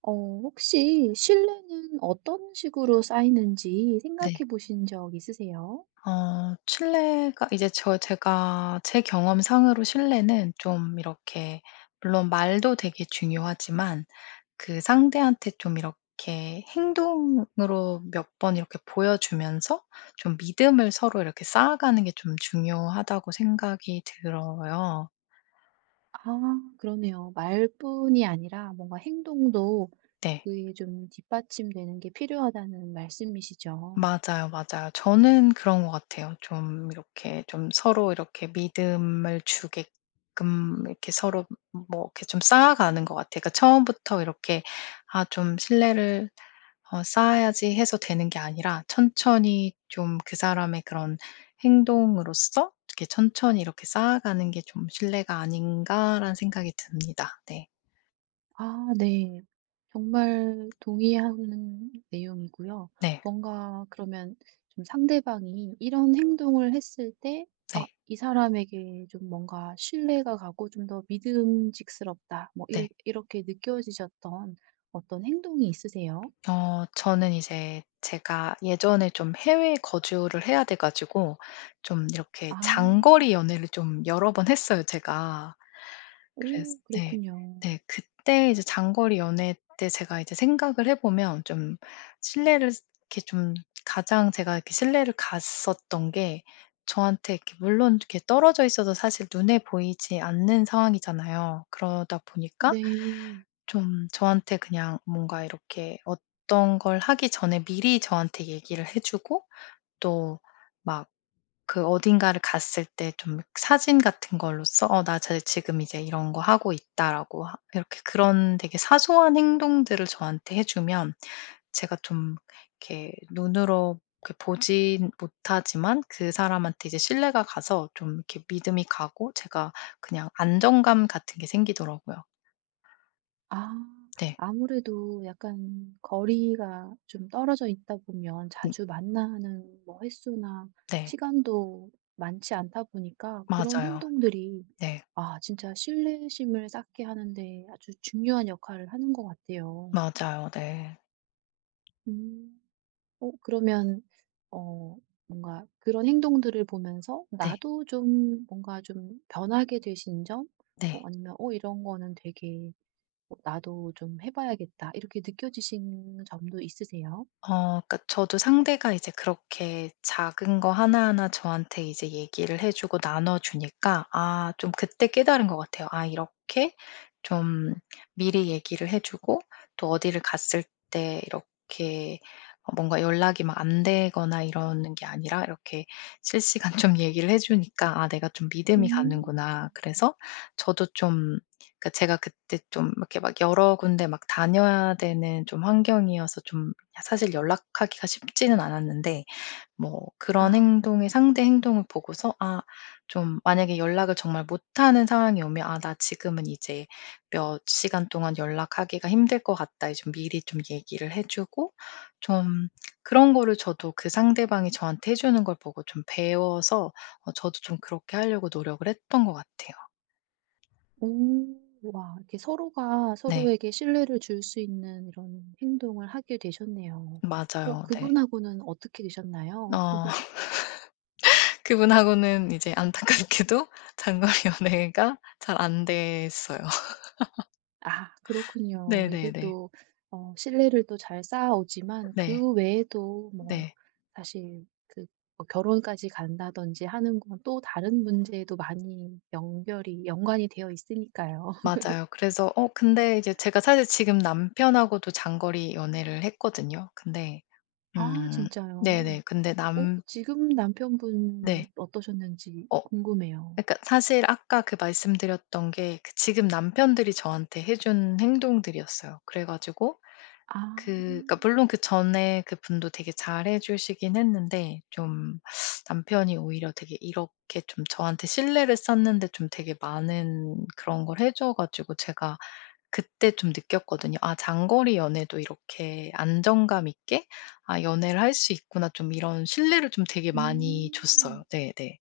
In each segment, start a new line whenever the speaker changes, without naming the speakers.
어 혹시 신뢰는 어떤 식으로 쌓이는지
네.
생각해 보신 적 있으세요?
신뢰가 이제 제가 제 경험상으로 신뢰는 좀 이렇게 물론 말도 되게 중요하지만 그 상대한테 좀 이렇게 행동으로 몇 번 이렇게 보여주면서 좀 믿음을 서로 이렇게 쌓아가는 게 좀 중요하다고 생각이 들어요.
아 그러네요. 말뿐이 아니라 뭔가 행동도
네.
그에 좀 뒷받침되는 게 필요하다는 말씀이시죠.
맞아요, 맞아요. 저는 그런 것 같아요. 좀 이렇게 좀 서로 이렇게 믿음을 주게끔 이렇게 서로 뭐 이렇게 좀 쌓아가는 것 같아요. 그러니까 처음부터 이렇게 '아 좀 신뢰를 쌓아야지.' 해서 되는 게 아니라 천천히 좀 그 사람의 그런 행동으로써 이렇게 '천천히 이렇게 쌓아가는 게 좀 신뢰가 아닌가.'라는 생각이 듭니다. 네.
아 네. 정말 동의하는 내용이고요.
네.
뭔가 그러면 좀 상대방이 이런 행동을 했을 때
네.
'아 이 사람에게 좀 뭔가 신뢰가 가고 좀 더 믿음직스럽다.' 뭐
네.
이렇게 느껴지셨던 어떤 행동이 있으세요?
저는 이제 제가 예전에 좀 해외 거주를 해야 돼 가지고 좀 이렇게
아.
장거리 연애를 좀 여러 번 했어요 제가. 그래서
오
네.
그렇군요.
네. 그때 이제 장거리 연애 때 제가 이제 생각을 해 보면 좀 신뢰를 이렇게 좀 가장 제가 이렇게 신뢰를 갔었던 게 저한테 이렇게 물론 이렇게 떨어져 있어도 사실 눈에 보이지 않는 상황이잖아요. 그러다 보니까
네.
좀 저한테 그냥 뭔가 이렇게 어떤 걸 하기 전에 미리 저한테 얘기를 해 주고 또 막 그 어딘가를 갔을 때 좀 사진 같은 걸로써 "어 나 저 지금 이제 이런 거 하고 있다."라고 하 이렇게 그런 되게 사소한 행동들을 저한테 해 주면 제가 좀 이렇게 눈으로 이렇게 보진 못하지만 그 사람한테 이제 신뢰가 가서 좀 이렇게 믿음이 가고 제가 그냥 안정감 같은 게 생기더라고요.
아.
네.
아무래도 약간 거리가 좀 떨어져 있다 보면
음
자주 만나는 뭐 횟수나
네.
시간도 많지 않다 보니까 그런
맞아요.
행동들이
네.
아 진짜 신뢰심을 쌓게 하는 데 아주 중요한 역할을 하는 것 같아요.
맞아요. 네.
음. 어 그러면 어 뭔가 그런 행동들을 보면서
네.
나도 좀 뭔가 좀 변하게 되신 점? 어
네.
아니면 '어 이런 거는 되게 어 나도 좀 해 봐야겠다.' 이렇게 느껴지신 점도 있으세요?
그러니까 저도 상대가 이제 그렇게 작은 거 하나하나 저한테 이제 얘기를 해 주고 나눠 주니까 아 좀 그때 깨달은 것 같아요. '아 이렇게 좀 미리 얘기를 해 주고 또 어디를 갔을 때 이렇게 뭔가 연락이 막 안 되거나 이러는 게 아니라 이렇게 실시간 좀 얘기를 해 주니까 아 내가 좀 믿음이 가는구나.'
음.
그래서 저도 좀 그러니까 제가 그때 좀 이렇게 막 여러 군데 막 다녀야 되는 좀 환경이어서 좀 사실 연락하기가 쉽지는 않았는데 뭐 그런
아.
행동의 상대 행동을 보고서 아 좀 만약에 연락을 정말 못하는 상황이 오면 '아 나 지금은 이제 몇 시간 동안 연락하기가 힘들 것 같다.' 이 좀 미리 좀 얘기를 해 주고 좀 그런 거를 저도 그 상대방이 저한테 해 주는 걸 보고 좀 배워서 저도 좀 그렇게 하려고 노력을 했던 것 같아요.
오. 와 이렇게 서로가
네.
서로에게 신뢰를 줄 수 있는 이런 행동을 하게 되셨네요. 어
맞아요. 네.
그분하고는 어떻게 되셨나요?
어. 그분하고는 이제 안타깝게도 장거리 연애가 잘 안 됐어요.
아 그렇군요. 이게
네네네.
또 어 신뢰를 또 잘 쌓아오지만
네.
그 외에도 뭐
네.
사실 그뭐 결혼까지 간다든지 하는 건 또 다른 문제에도 많이 연결이 연관이 되어 있으니까요.
맞아요. 그래서 근데 이제 제가 사실 지금 남편하고도 장거리 연애를 했거든요. 근데
아
음
진짜요?
네네. 근데
어
남
지금 남편분은
네.
어떠셨는지
어
궁금해요.
그러니까 사실 아까 그 말씀드렸던 게 그 지금 남편들이 저한테 해준 행동들이었어요. 그래 가지고
아.
그러니까 물론 그전에 그분도 되게 잘해 주시긴 했는데 좀 남편이 오히려 되게 이렇게 좀 저한테 신뢰를 쌓는데 좀 되게 많은 그런 걸 해줘 가지고 제가 그때 좀 느꼈거든요. '아 장거리 연애도 이렇게 안정감 있게 아 연애를 할 수 있구나.' 좀 이런 신뢰를 좀 되게 많이
음.
줬어요. 네네. 네.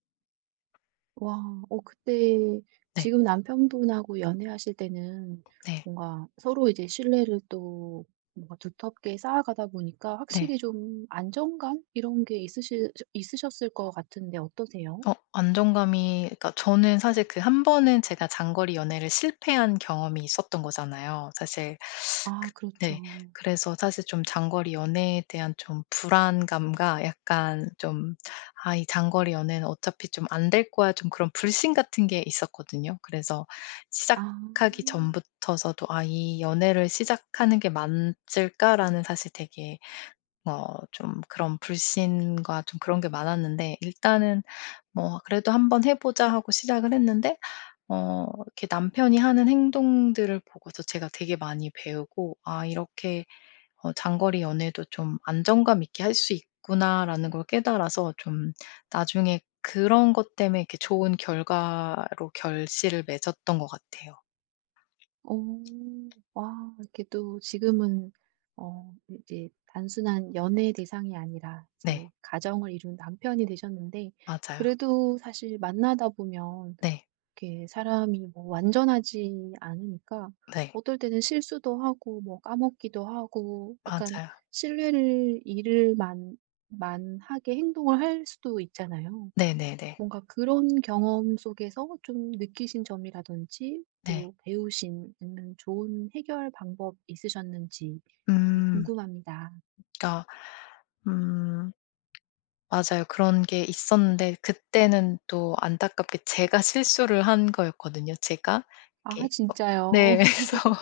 와. 어 그때
네.
지금 남편분하고 연애하실 때는
네.
뭔가 서로 이제 신뢰를 또 뭔가 두텁게 쌓아가다 보니까
네.
확실히 좀 안정감 이런 게 있으실 있으셨을 것 같은데 어떠세요?
안정감이 그러니까 저는 사실 그 한 번은 제가 장거리 연애를 실패한 경험이 있었던 거잖아요. 사실
아
그
그렇죠.
네. 그래서 사실 좀 장거리 연애에 대한 좀 불안감과 약간 좀 '아 이 장거리 연애는 어차피 좀 안 될 거야.' 좀 그런 불신 같은 게 있었거든요. 그래서
아.
시작하기 전부터서도 '아 이 연애를 시작하는 게 맞을까?'라는 사실 되게 좀 그런 불신과 좀 그런 게 많았는데 일단은 뭐 '그래도 한번 해 보자.' 하고 시작을 했는데 이렇게 남편이 하는 행동들을 보고서 제가 되게 많이 배우고 '아 이렇게 장거리 연애도 좀 안정감 있게 할 수 있구나.'라는 걸 깨달아서 좀 나중에 그런 것 때문에 이렇게 좋은 결과로 결실을 맺었던 것 같아요.
오 와 이렇게 또 지금은 어 이제 단순한 연애 대상이 아니라
네.
이제 가정을 이룬 남편이 되셨는데
맞아요.
그래도 사실 만나다 보면
네.
이렇게 사람이 뭐 완전하지 않으니까
네.
어떨 때는 실수도 하고 뭐 까먹기도 하고 약간
맞아요.
신뢰를 잃을 만 만하게 행동을 할 수도 있잖아요.
네네네. 네.
뭔가 그런 경험 속에서 좀 느끼신 점이라든지
네, 네.
또 배우신 아니면 좋은 해결 방법 있으셨는지 네,
음.
궁금합니다.
그러니까 음. 맞아요. 그런 게 있었는데 그때는 또 안타깝게 제가 실수를 한 거였거든요, 제가.
아,
이렇게
진짜요?
네. 그래서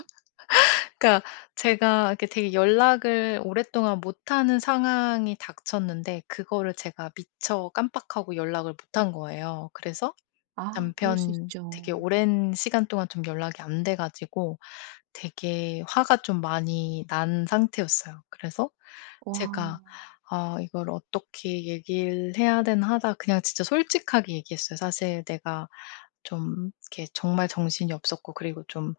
그러니까 제가 이렇게 되게 연락을 오랫동안 못하는 상황이 닥쳤는데 그거를 제가 미처 깜빡하고 연락을 못한 거예요. 그래서
아, 그럴 수
남편 되게
있죠.
오랜 시간 동안 좀 연락이 안 돼 가지고 되게 화가 좀 많이 난 상태였어요. 그래서
와,
제가 '아 이걸 어떻게 얘기를 해야 되나.' 하다가 그냥 진짜 솔직하게 얘기했어요. 사실 내가 좀 이렇게 정말 정신이 없었고 그리고 좀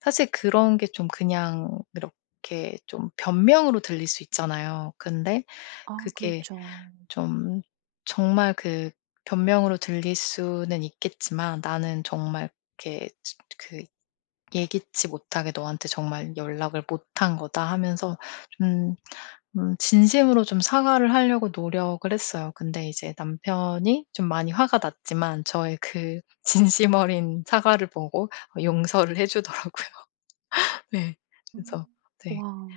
사실 그런 게 좀 그냥 이렇게 좀 변명으로 들릴 수 있잖아요. 근데
아,
그게
그렇죠.
좀 정말 그 변명으로 들릴 수는 있겠지만 나는 정말 이렇게 그 예기치 못하게 너한테 정말 연락을 못한 거다 하면서 좀 진심으로 좀 사과를 하려고 노력을 했어요. 근데 이제 남편이 좀 많이 화가 났지만 저의 그 진심 어린 사과를 보고 용서를 해 주더라고요. 네. 그래서
음,
네.
와,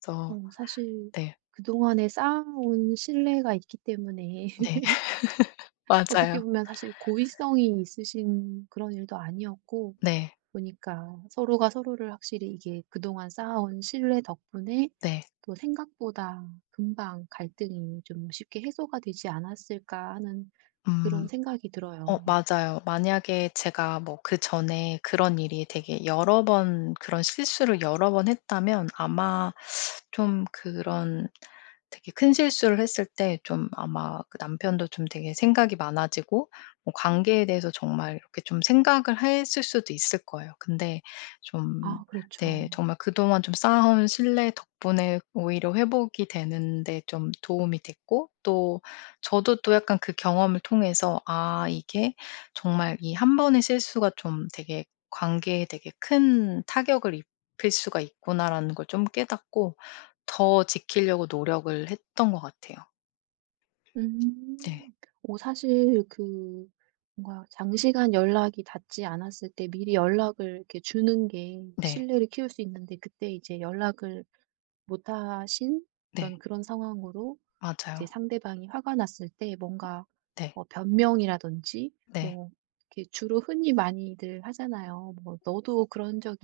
그래서
사실
네.
그동안에 쌓아온 신뢰가 있기 때문에
네.
어떻게
맞아요.
보면 사실 고의성이 있으신 그런 일도 아니었고
네.
보니까 서로가 서로를 확실히 이게 그동안 쌓아온 신뢰 덕분에
네.
또 '생각보다 금방 갈등이 좀 쉽게 해소가 되지 않았을까.' 하는 그런
음.
생각이 들어요.
맞아요. 만약에 제가 뭐 그전에 그런 일이 되게 여러 번 그런 실수를 여러 번 했다면 아마 좀 그런 되게 큰 실수를 했을 때 좀 아마 그 남편도 좀 되게 생각이 많아지고 뭐 관계에 대해서 정말 이렇게 좀 생각을 했을 수도 있을 거예요. 근데 좀
아
네
그렇죠.
정말 그동안 좀 쌓아온 신뢰 덕분에 오히려 회복이 되는데 좀 도움이 됐고 또 저도 또 약간 그 경험을 통해서 '아 이게 정말 이 한 번의 실수가 좀 되게 관계에 되게 큰 타격을 입힐 수가 있구나.'라는 걸 좀 깨닫고 더 지키려고 노력을 했던 것 같아요. 네.
음. 오 사실 그 뭔가 장시간 연락이 닿지 않았을 때 미리 연락을 이렇게 주는 게
네.
신뢰를 키울 수 있는데 그때 이제 연락을 못 하신
네.
어떤 그런 상황으로
맞아요.
이제 상대방이 화가 났을 때 뭔가
네.
뭐 변명이라든지
네.
뭐 이렇게 주로 흔히 많이들 하잖아요. 뭐 "너도 그런 적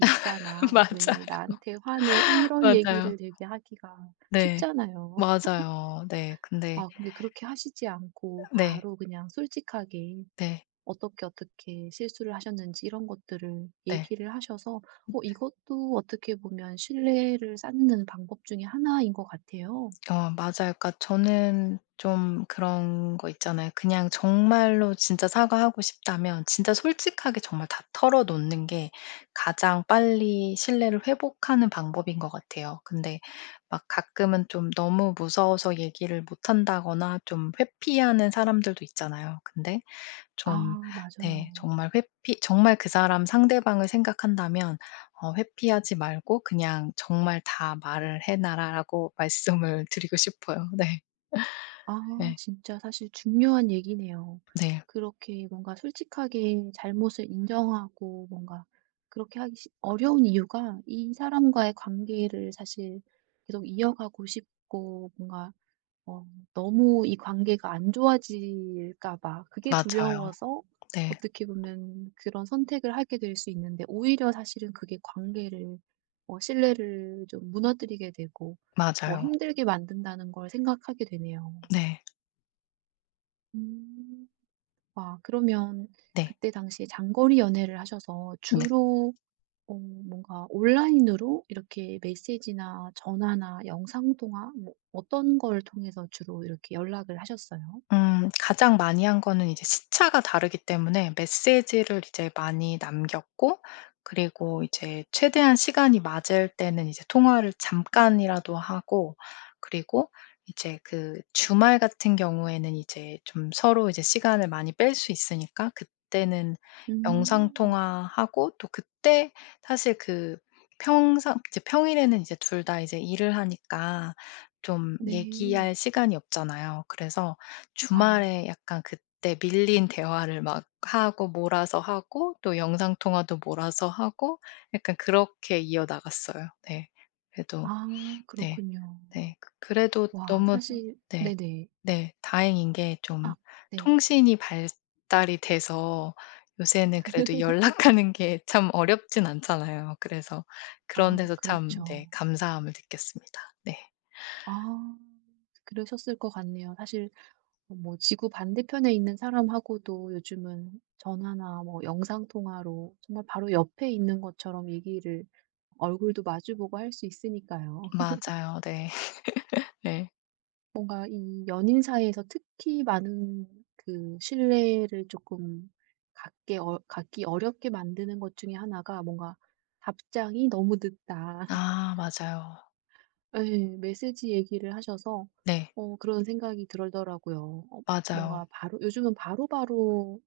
있잖아. 왜
맞아요.
나한테 화내?" 이런
맞아요.
얘기를 되게 하기가
네.
쉽잖아요.
맞아요. 네. 근데
아 근데 그렇게 하시지 않고
네.
바로 그냥 솔직하게
네.
어떻게, 어떻게 실수를 하셨는지 이런 것들을
네.
얘기를 하셔서 어 이것도 어떻게 보면 신뢰를 쌓는 방법 중에 하나인 것 같아요.
맞아요. 그러니까 저는 좀 그런 거 있잖아요. 그냥 정말로 진짜 사과하고 싶다면 진짜 솔직하게 정말 다 털어 놓는 게 가장 빨리 신뢰를 회복하는 방법인 것 같아요. 근데 막 가끔은 좀 너무 무서워서 얘기를 못 한다거나 좀 회피하는 사람들도 있잖아요. 근데 좀
아 맞아요.
네 정말 그 사람 상대방을 생각한다면 회피하지 말고 "그냥 정말 다 말을 해 놔라."라고 말씀을 드리고 싶어요. 네.
아
예.
진짜 사실 중요한 얘기네요.
네.
그렇게 뭔가 솔직하게 잘못을 인정하고 뭔가 그렇게 하기 어려운 이유가 이 사람과의 관계를 사실 계속 이어가고 싶고 뭔가 어, 너무 이 관계가 안 좋아질까 봐 그게
맞아요.
두려워서
네.
어떻게 보면 그런 선택을 하게 될 수 있는데 오히려 사실은 그게 관계를 어, 신뢰를 좀 무너뜨리게 되고 더
맞아요.
힘들게 만든다는 걸 생각하게 되네요.
네.
음. 와 그러면
네.
그때 당시에 장거리 연애를 하셔서
네.
주로 어 뭔가 온라인으로 이렇게 메시지나 전화나 영상 통화 뭐 어떤 걸 통해서 주로 이렇게 연락을 하셨어요?
가장 많이 한 거는 이제 시차가 다르기 때문에 메시지를 이제 많이 남겼고 그리고 이제 최대한 시간이 맞을 때는 이제 통화를 잠깐이라도 하고 그리고 이제 그 주말 같은 경우에는 이제 좀 서로 이제 시간을 많이 뺄 수 있으니까 그때는 영상
음.
통화하고 또 그때 사실 그 평상 이제 평일에는 이제 둘 다 이제 일을 하니까 좀
네.
얘기할 시간이 없잖아요. 그래서
아.
주말에 약간 그때 밀린 대화를 막 하고 몰아서 하고 또 영상 통화도 몰아서 하고 약간 그렇게 이어나갔어요. 네. 그래도
아
네.
그렇군요.
네. 그래도
와
너무
사실
네.
네네.
네. 다행인 게 좀
아 네.
통신이 발달이 돼서 요새는 그래도 연락하는 게 참 어렵진 않잖아요. 그래서 그런
아
데서 참
그렇죠.
네 감사함을 느꼈습니다. 네.
아 그러셨을 것 같네요. 사실 어, 뭐 지구 반대편에 있는 사람하고도 요즘은 전화나 뭐 영상 통화로 정말 바로 옆에 있는 것처럼 얘기를 얼굴도 마주보고 할 수 있으니까요.
맞아요. 네. 네.
뭔가 이 연인 사이에서 특히 많은 그 신뢰를 조금 갖게 어 갖기 어렵게 만드는 것 중에 하나가 뭔가 답장이 너무 늦다.
아 맞아요.
예. 메시지 얘기를 하셔서
네.
어 그런 생각이 들더라고요. 어
맞아요.
뭔가 바로 요즘은 바로바로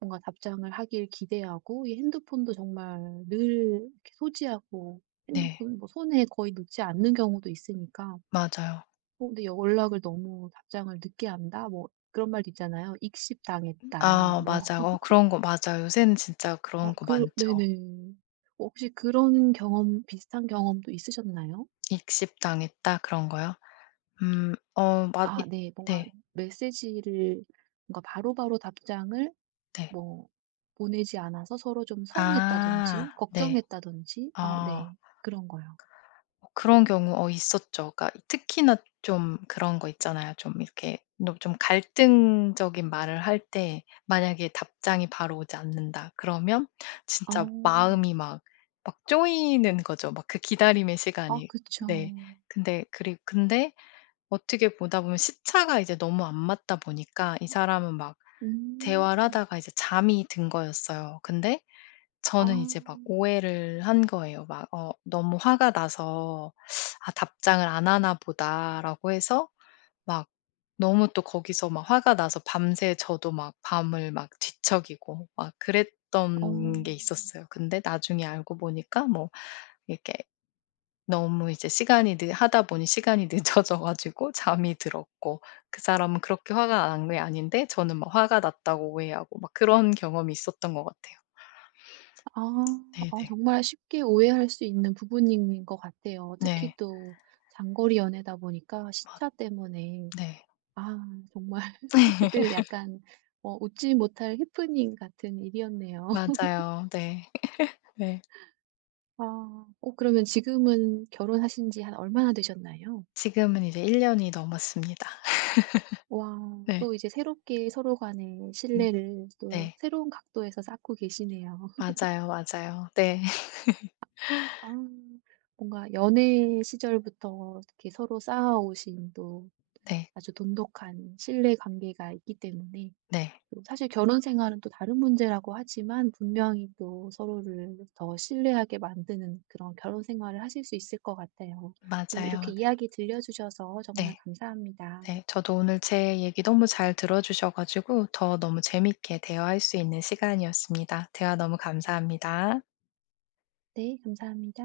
뭔가 답장을 하길 기대하고 이 핸드폰도 정말 늘 이렇게 소지하고
네.
핸드폰 뭐 손에 거의 놓지 않는 경우도 있으니까
맞아요.
어 근데 연락을 너무 답장을 늦게 한다 뭐 그런 말도 있잖아요. "익십당했다."
아
뭐
맞아. 그런 거 맞아요. 요새는 진짜
어
그런 거
그
많죠.
네네. 혹시 그런 경험 비슷한 경험도 있으셨나요?
익십당했다 그런 거요? 음. 어 맞
아
이
네. 뭔가
네.
메시지를 뭔가 바로바로 답장을
네.
뭐 보내지 않아서 서로 좀
아.
서운했다든지
네.
걱정했다든지 아,
어.
네. 그런 거요.
그런 경우 있었죠. 그러니까 특히나 좀 그런 거 있잖아요. 좀 이렇게 너 좀 갈등적인 말을 할 때 만약에 답장이 바로 오지 않는다 그러면
어.
진짜 마음이 막 쪼이는 거죠. 막 그 기다림의
아
시간이. 네.
그쵸.
근데 어떻게 보다 보면 시차가 이제 너무 안 맞다 보니까 이 사람은 막 대화를
음.
하다가 이제 잠이 든 거였어요. 근데
아.
저는 이제 막 오해를 한 거예요. 막 너무 화가 나서 '아 답장을 안 하나 보다.'라고 해서 막 너무 또 거기서 막 화가 나서 밤새 저도 막 밤을 막 뒤척이고 막
어.
그랬던 게 있었어요. 근데 나중에 알고 보니까 뭐 이렇게 너무 이제 시간이 늦 하다 보니 시간이 늦어져 가지고 잠이 들었고 그 사람은 그렇게 화가 난 게 아닌데 저는 막 화가 났다고 오해하고 막 그런 경험이 있었던 것 같아요.
아. 아
네네.
정말 쉽게 오해할 수 있는 부분인 것 같아요. 특히
네.
또 장거리 연애다 보니까 시차 때문에
네.
아 정말 그때는 약간 어 웃지 못할 해프닝 같은 일이었네요.
맞아요. 네. 네.
아. 어 그러면 지금은 결혼하신 지 한 얼마나 되셨나요?
지금은 이제 1년 년이 넘었습니다.
와
네.
또 이제 새롭게 서로 간의
음.
신뢰를 또
네.
새로운 각도에서 쌓고 계시네요.
맞아요, 맞아요. 네.
아 뭔가 연애 시절부터 이렇게 서로 쌓아오신 또
네.
아주 돈독한 신뢰 관계가 있기 때문에
네.
또 사실 결혼 생활은 또 다른 문제라고 하지만 분명히 또 서로를 더 신뢰하게 만드는 그런 결혼 생활을 하실 수 있을 것 같아요. 오늘
맞아요.
이렇게
네.
이야기 들려 주셔서 정말
네.
감사합니다.
네. 저도 오늘 제 얘기 너무 잘 들어 주셔 가지고 더 너무 재밌게 대화할 수 있는 시간이었습니다. 대화 너무 감사합니다.
네, 감사합니다.